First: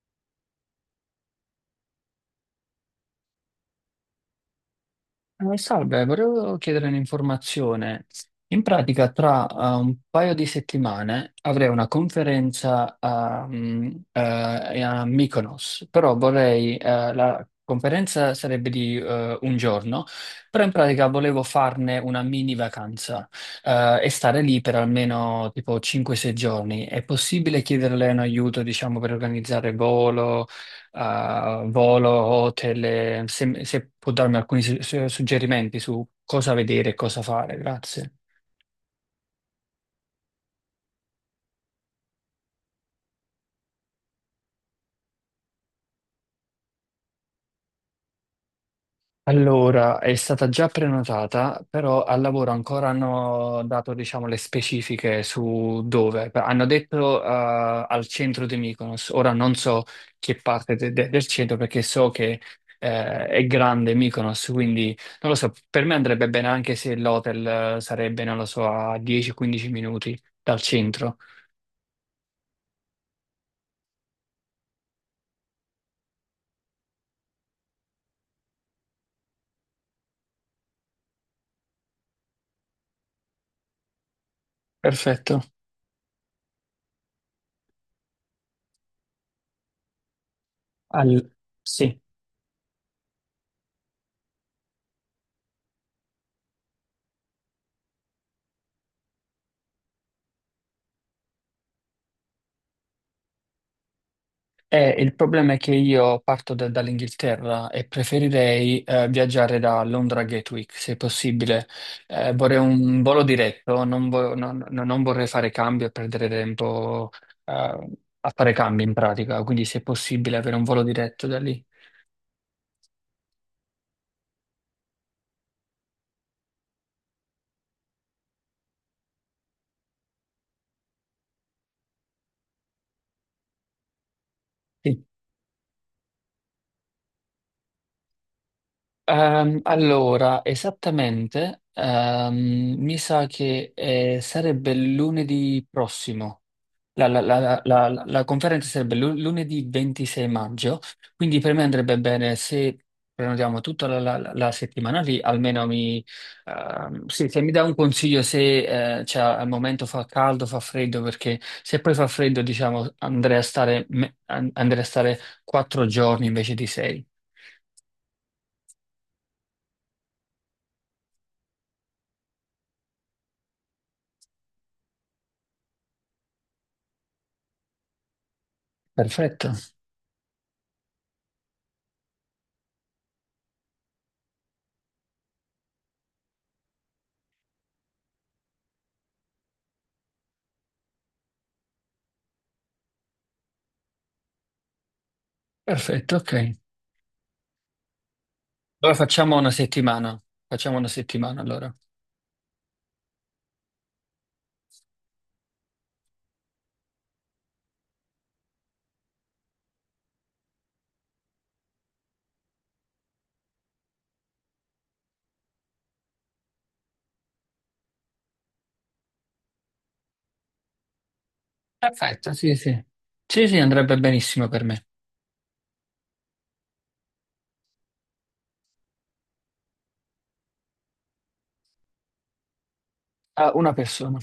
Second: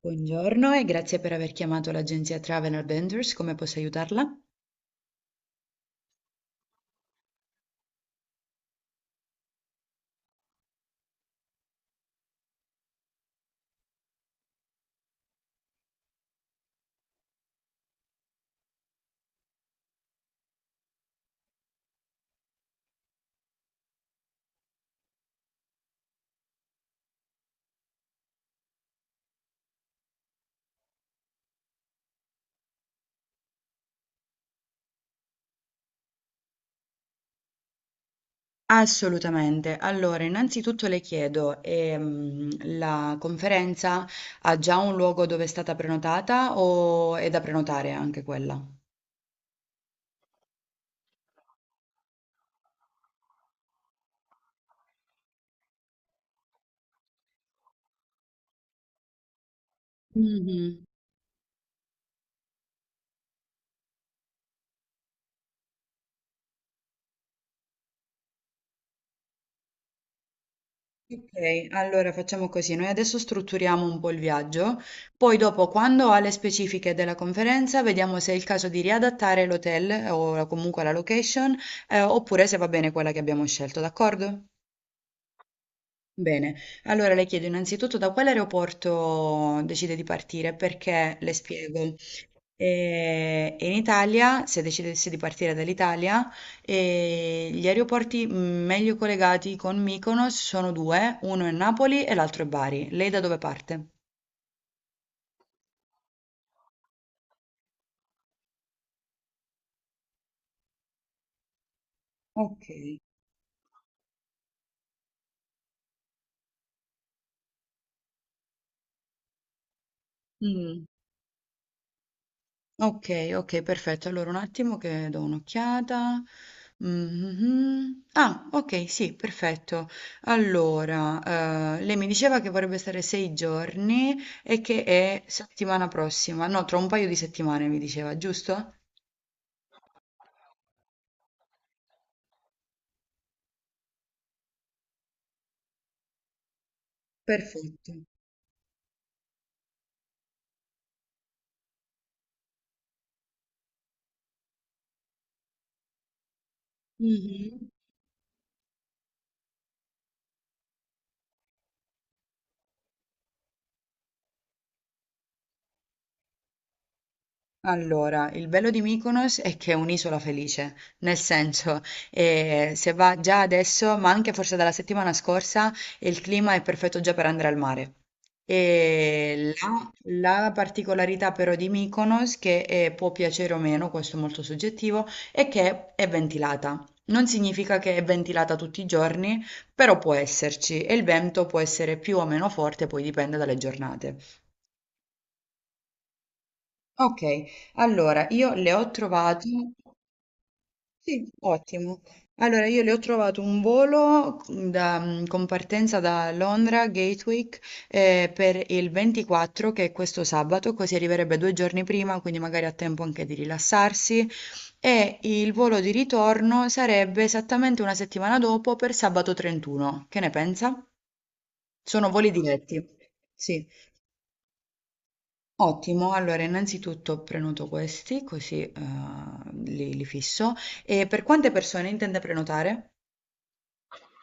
Buongiorno e grazie per aver chiamato l'agenzia Travel Adventures, come posso aiutarla? Salve, volevo chiedere un'informazione. In pratica, tra un paio di settimane avrei una conferenza a Mykonos, però la conferenza sarebbe di un giorno, però in pratica volevo farne una mini vacanza e stare lì per almeno tipo 5-6 giorni. È possibile chiederle un aiuto, diciamo, per organizzare volo? A volo, hotel, se, se può darmi alcuni suggerimenti su cosa vedere e cosa fare, grazie. Assolutamente. Allora, innanzitutto le chiedo, la conferenza ha già un luogo dove è stata prenotata o è da prenotare anche quella? Allora, è stata già prenotata, però al lavoro ancora hanno dato, diciamo, le specifiche su dove. Hanno detto, al centro di Mykonos. Ora non so che parte Mhm. Del centro perché so che, è grande Mykonos, quindi non lo so. Per me andrebbe bene anche se l'hotel, non lo so, a 10-15 minuti dal centro. Ok, allora facciamo così, noi adesso strutturiamo un po' il viaggio, poi dopo quando ha le specifiche della conferenza vediamo se è il caso di riadattare l'hotel o comunque la location, oppure se va bene quella che abbiamo scelto, d'accordo? Perfetto. Bene, allora le chiedo innanzitutto da quale aeroporto decide di partire, perché Al- le spiego. Sì. In Italia, se decidessi di partire dall'Italia, gli aeroporti meglio collegati con Mykonos sono due, uno è Napoli e l'altro è Bari. Lei da dove parte? Il problema è che io parto dall'Inghilterra e preferirei viaggiare da Londra a Gatwick, se possibile. Vorrei Ok. un volo diretto, non, vo- non- non non vorrei fare cambi e perdere tempo eh, a fare cambi in pratica, quindi se è possibile avere un volo Mm. diretto da lì. Okay, okay, perfetto. Allora un attimo che do un'occhiata. Mh-mh-mh. Ah, okay, sì, perfetto. Allora, lei mi diceva che vorrebbe stare 6 giorni e che Sì. è settimana prossima no, tra un paio di settimane mi diceva, giusto? Allora, esattamente, mi sa che sarebbe lunedì prossimo. La, la- la- la- Perfetto. la- la conferenza sarebbe lunedì 26 maggio, quindi per me andrebbe bene se prenotiamo tutta la settimana lì, almeno mi, sì, se mi Mh-mh. dà un consiglio se cioè, al momento fa caldo, fa freddo, perché se poi fa freddo, diciamo, andrei a stare 4 giorni invece di 6. Allora, il bello di Mykonos è che è un'isola felice, nel senso, se va già adesso, ma anche forse dalla settimana scorsa, il clima è perfetto già per andare al mare. Perfetto, E la particolarità però di Mykonos, che può piacere o meno, questo è molto soggettivo, è che è ventilata. Non significa che è ventilata tutti i giorni, però può esserci e il vento può essere più o meno forte, poi dipende dalle giornate. perfetto, ok. Ok, allora io le ho Allora trovate. Facciamo una Sì, settimana allora. ottimo. Allora, io le ho trovato un volo con partenza da Londra, Gatwick, per il 24, che è questo sabato, così arriverebbe due giorni prima, quindi magari ha tempo anche di rilassarsi. E il volo di ritorno sarebbe esattamente una settimana dopo per sabato 31. Che ne pensa? Sono voli Perfetto, sì, sì. diretti. Sì, sì, Sì. andrebbe benissimo per me. Ottimo, allora innanzitutto prenoto questi, così li fisso. E per quante persone intende prenotare? Ah, una persona.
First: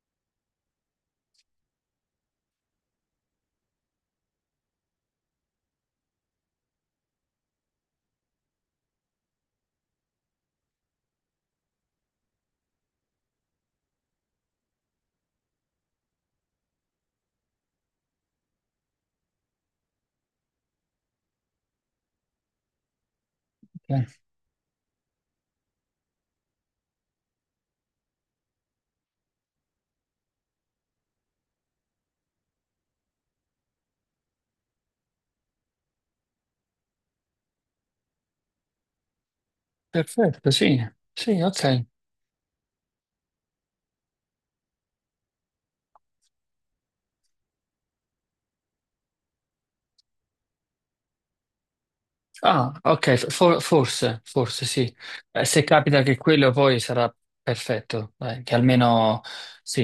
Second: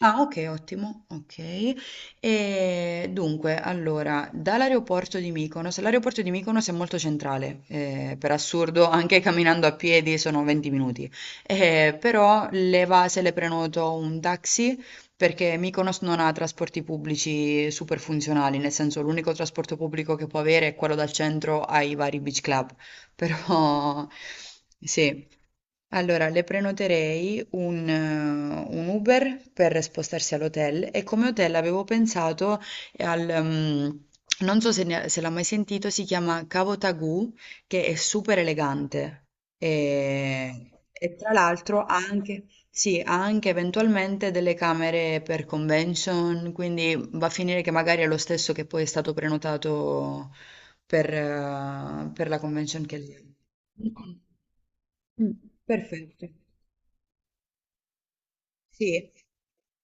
Ah okay, ottimo, okay. Dunque allora, dall'aeroporto di Mykonos l'aeroporto di Mykonos è molto centrale, per assurdo anche camminando a piedi sono 20 minuti, però le va se le prenoto un taxi, perché Mykonos non ha trasporti pubblici super funzionali, nel senso l'unico trasporto pubblico che può avere è quello dal centro ai vari beach club, però Ok. sì. Allora, le prenoterei un Uber per spostarsi all'hotel e come hotel avevo pensato al non so se, se l'ha mai sentito, si chiama Cavo Tagù, che è super elegante Perfetto, sì, e tra sì, l'altro ok. ha anche, sì, ha anche eventualmente delle camere per convention, quindi va a finire che magari è lo stesso che poi è stato prenotato per la Ah, convention che ok, lì. Forse, forse sì. Mm, mm, Se capita che Perfetto. quello poi sarà perfetto, dai, che Sì, almeno sì.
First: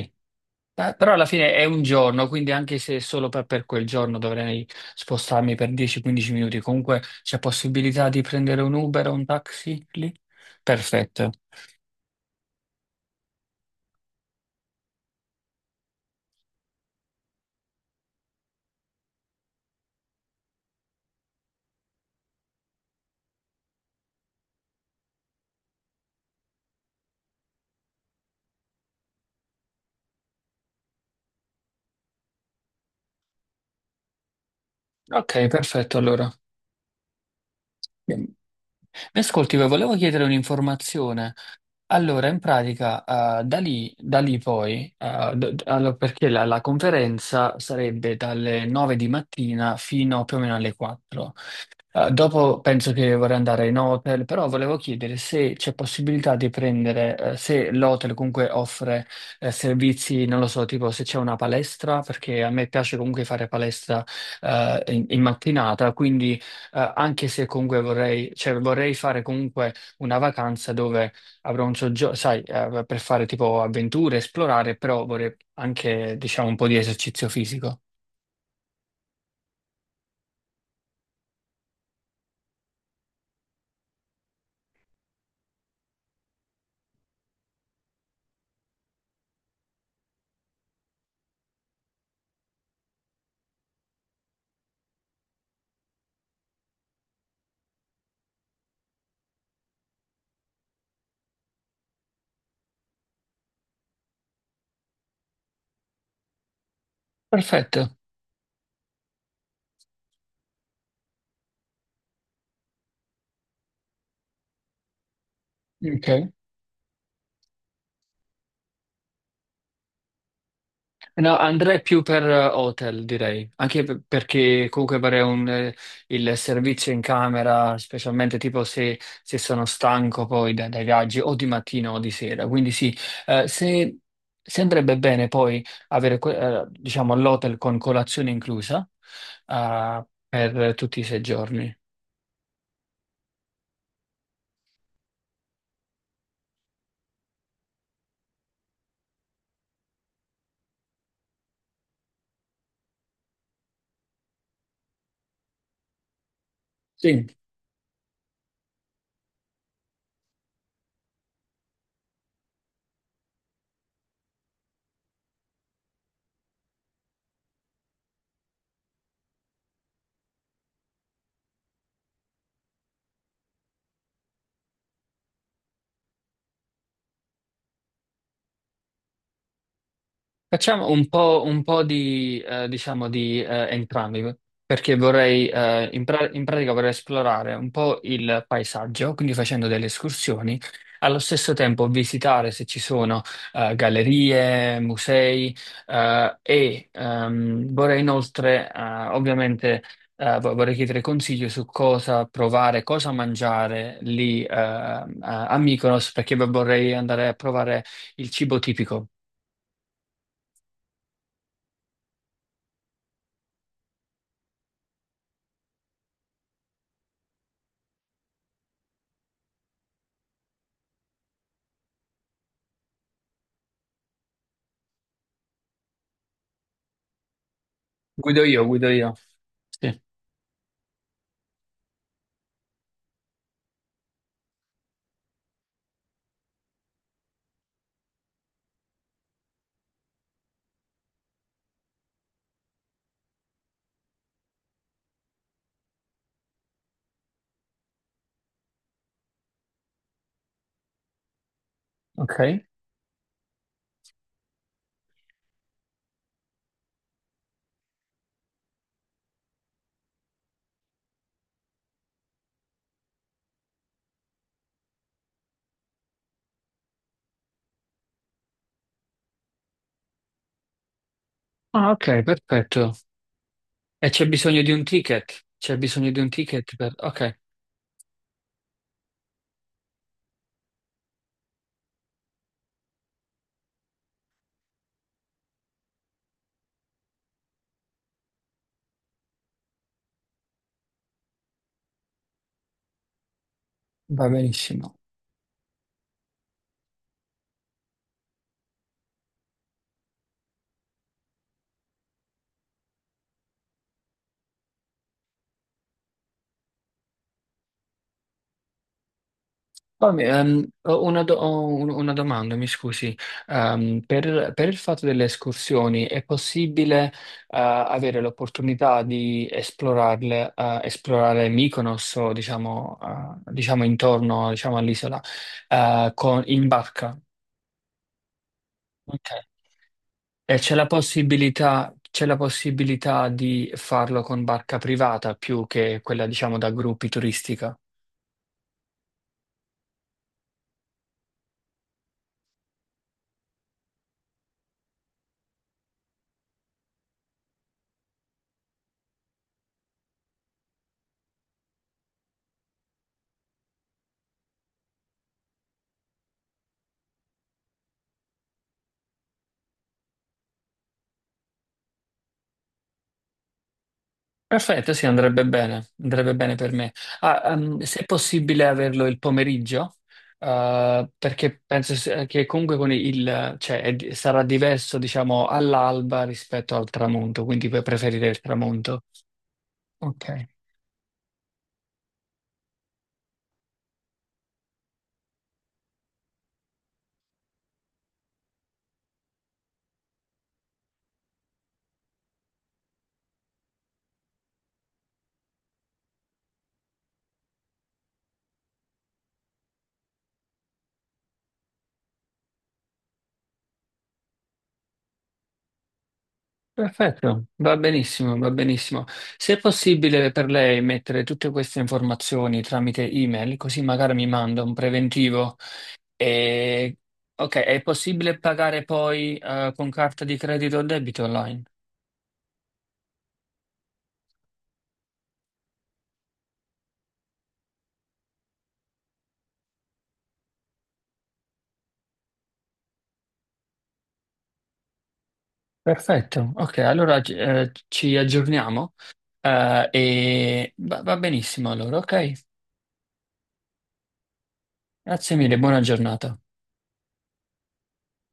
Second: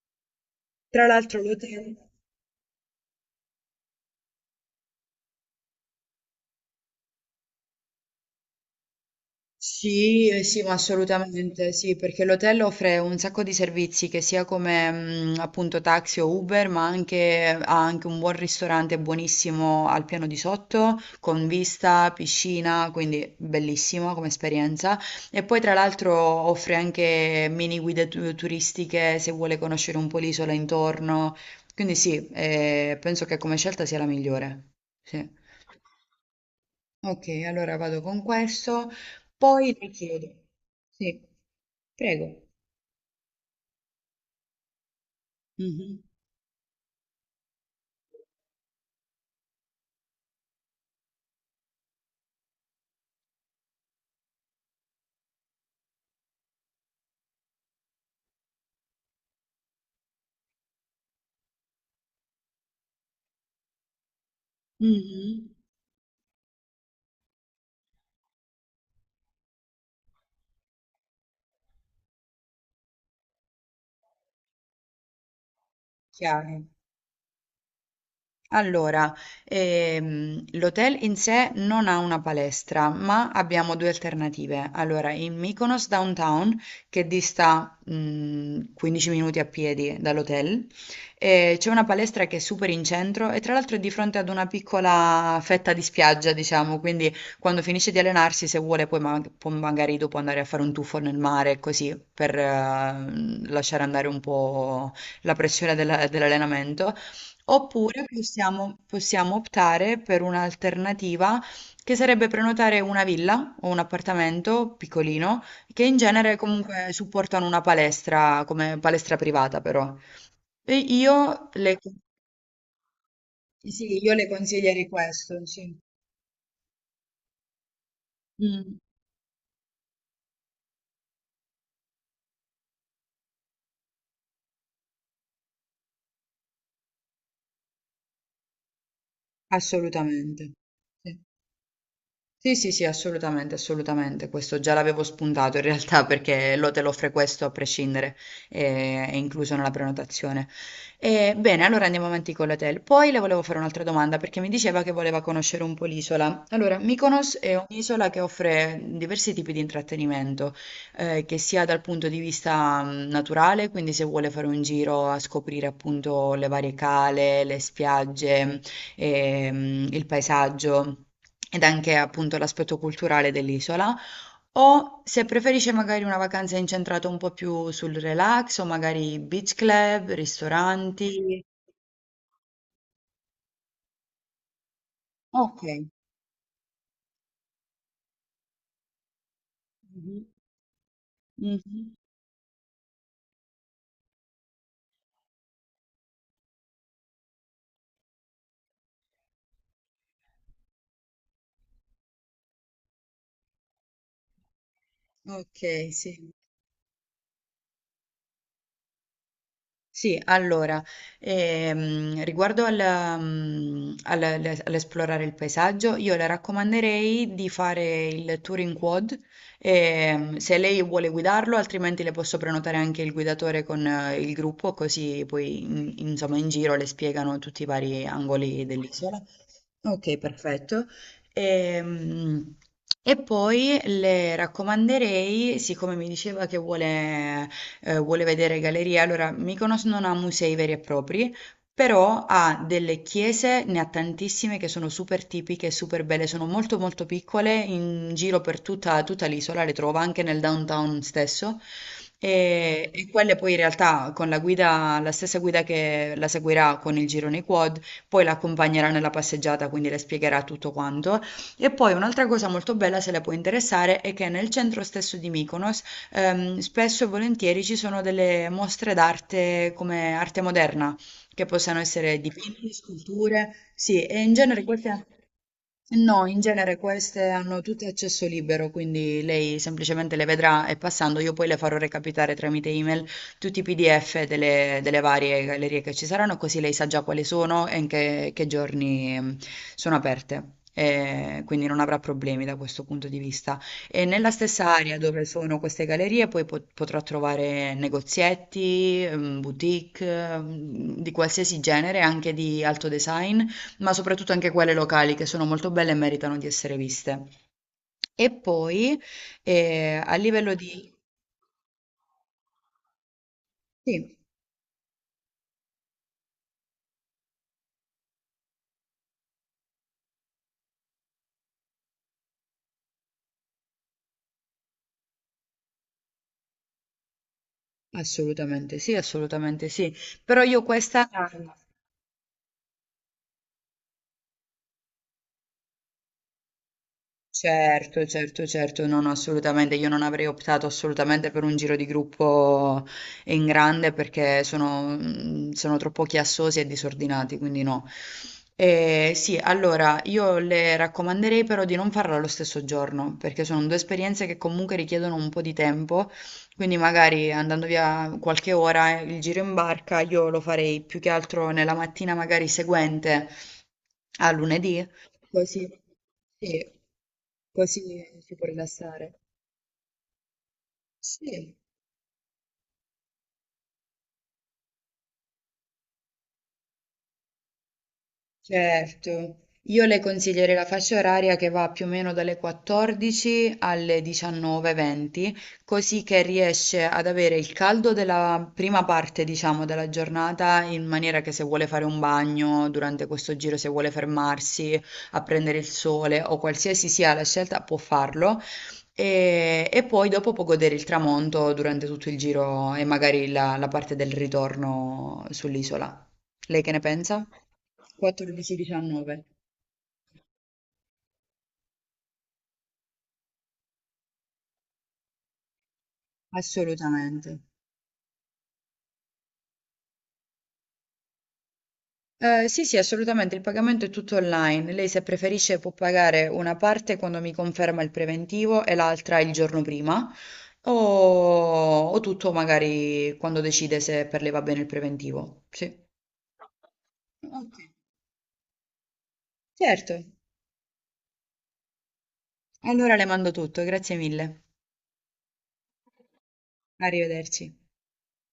Tra Però alla l'altro fine è un l'hotel giorno, quindi anche se solo per quel giorno dovrei spostarmi per 10-15 minuti, comunque c'è possibilità di prendere un Uber o un taxi lì? sì, sì, ma Perfetto. assolutamente sì, perché l'hotel offre un sacco di servizi che sia come appunto taxi o Uber, ma anche, ha anche un buon ristorante buonissimo al piano di sotto, con vista, piscina, quindi bellissimo come esperienza. E poi tra l'altro offre anche mini guide turistiche se vuole conoscere un po' l'isola intorno. Quindi sì, penso che come scelta sia la migliore. Sì. Ok, perfetto, allora. Okay, allora vado con Mi questo, ascolti, poi le volevo chiedere chiedo sì, un'informazione. Allora, in prego. pratica, da lì poi, allora, Mh-mh. perché la conferenza sarebbe dalle 9 di mattina fino più o meno alle 4. Dopo penso che vorrei andare in hotel, però volevo chiedere se c'è possibilità di prendere, se l'hotel comunque offre, servizi, non lo so, tipo se c'è una palestra, perché a me piace comunque fare palestra, in Mh-mh. mattinata, quindi, anche se comunque vorrei fare comunque una vacanza dove avrò un soggiorno, sai, per fare tipo avventure, esplorare, però vorrei anche, diciamo, un Chiaro. po' di esercizio fisico. Allora, l'hotel in sé non ha una palestra, ma abbiamo due alternative. Allora, in Mykonos Downtown, che dista 15 minuti a piedi dall'hotel, c'è una palestra che è super in centro e tra l'altro è di fronte ad una piccola fetta di spiaggia, diciamo, quindi quando finisce di allenarsi, se vuole, poi può magari dopo andare a fare un tuffo nel mare, così, per lasciare andare un po' la pressione dell'allenamento. Perfetto. Oppure possiamo optare per un'alternativa che sarebbe prenotare una villa o un appartamento piccolino, che in Ok. genere comunque supportano una palestra come palestra privata però. E No, io le, andrei più per hotel, direi, anche sì, io le perché consiglierei comunque vorrei questo, un, sì. il servizio in camera, specialmente tipo Mm, se, se sono stanco poi dai viaggi o di mattina o di sera. Quindi sì, eh, se, se andrebbe bene poi avere, diciamo, l'hotel con colazione inclusa, assolutamente. per tutti i Sì. 6 giorni. Sì, sì, sì, assolutamente, assolutamente. Questo già l'avevo spuntato in realtà perché l'hotel offre questo a prescindere, è incluso nella prenotazione. E, bene, allora andiamo avanti con l'hotel. Poi le volevo fare un'altra domanda perché mi diceva che voleva conoscere un po' l'isola. Allora, Sì. Mykonos è un'isola che offre diversi tipi di intrattenimento, che sia dal punto di vista naturale, quindi se vuole fare un giro a scoprire appunto le varie cale, le spiagge, il paesaggio ed anche appunto l'aspetto culturale dell'isola, o se preferisce magari una vacanza incentrata un po' più sul relax o magari beach club, Facciamo ristoranti. un po' di, entrambi, perché vorrei, Ok. In pratica vorrei esplorare un po' il paesaggio, quindi facendo delle Mhm. escursioni, allo stesso tempo Mhm. visitare se ci sono gallerie, musei, vorrei inoltre, ovviamente, vorrei chiedere consigli su cosa provare, cosa mangiare lì a Ok, Mykonos, sì. perché vorrei andare a provare il cibo tipico. Sì, allora, riguardo al, mm, al- al- all'esplorare il paesaggio, io le raccomanderei di fare il tour in quad, se lei vuole guidarlo, altrimenti le posso prenotare anche il guidatore con il gruppo, così poi insomma in giro le spiegano tutti i vari angoli Guido io. dell'isola. Sì. Okay, perfetto. Ehm, e poi le raccomanderei, siccome mi diceva che vuole vuole vedere gallerie, allora Mykonos non ha musei veri e propri, però ha delle chiese, ne ha tantissime che sono super tipiche e super belle, sono molto molto piccole, in giro per tutta l'isola, le trova anche nel downtown stesso. Ok? E quelle poi in realtà con la guida la stessa guida che la seguirà con il girone quad poi la accompagnerà nella passeggiata, quindi le spiegherà tutto quanto. E poi un'altra cosa molto bella, se le può interessare, è che nel centro stesso di Mykonos spesso e volentieri ci sono delle mostre d'arte come arte moderna, che possono Ah, essere ok, dipinti, perfetto. sculture, sì, E e c'è in bisogno genere di un queste... ticket? C'è bisogno di No, un in ticket genere per... queste Ok, hanno tutte accesso libero, quindi lei semplicemente le vedrà e passando io poi le farò recapitare tramite email tutti i PDF delle varie gallerie che ci saranno, così lei sa già quali sono e in che giorni sono aperte. E quindi non avrà problemi da questo punto di vista. E va nella stessa benissimo. area dove sono queste gallerie, poi potrà trovare negozietti, boutique, di qualsiasi genere, anche di alto design ma soprattutto anche quelle locali che sono molto belle e meritano di essere viste. E poi a Poi, livello di... ho una domanda, mi scusi. Sì, Per il fatto delle escursioni, è possibile, avere l'opportunità di esplorarle, esplorare Mykonos o, diciamo, intorno, diciamo, all'isola, in barca? assolutamente sì, Ok. assolutamente sì, però E io questa... c'è la possibilità di farlo con barca privata più che quella, diciamo, da gruppi turistica. Certo, certo, certo, no, no, assolutamente. Io non avrei optato assolutamente per un giro di gruppo in grande perché sono, sono troppo chiassosi e disordinati, quindi no. Sì, allora io le raccomanderei però di non farlo allo stesso giorno perché sono due esperienze che comunque richiedono un po' di tempo, quindi magari andando via qualche ora, il giro in barca io lo farei più che altro nella mattina magari seguente a lunedì. Perfetto, sì, Così. Andrebbe bene per Sì, me. Poi Se è si può possibile averlo il rilassare. pomeriggio, Sì, perché penso che comunque con il, sarà diverso, diciamo, all'alba rispetto al tramonto, quindi puoi preferire il tramonto. certo, io le Ok. consiglierei la fascia oraria che va più o meno dalle 14 alle 19:20, così che riesce ad avere il caldo della prima parte, diciamo, della giornata, in maniera che se vuole fare un bagno durante questo giro, se vuole fermarsi a prendere il sole o qualsiasi sia la scelta, può farlo. E poi dopo può godere il tramonto durante tutto il giro e magari la parte del ritorno sull'isola. Lei che ne pensa? Perfetto, va benissimo, va benissimo. 14,19. Se è possibile per lei mettere tutte queste informazioni tramite email, così magari mi manda un preventivo. E... Assolutamente. Ok, è possibile pagare poi con carta di credito o debito online? Sì, sì, assolutamente, il pagamento è tutto online. Lei se preferisce può pagare una parte quando mi conferma il preventivo e l'altra il giorno prima, o, o tutto magari quando decide se per lei va bene il preventivo. Sì. Perfetto, ok, allora Ok. Ci aggiorniamo Certo. e va benissimo allora, ok? Allora le mando tutto, grazie mille. Grazie mille, buona giornata. Arrivederci.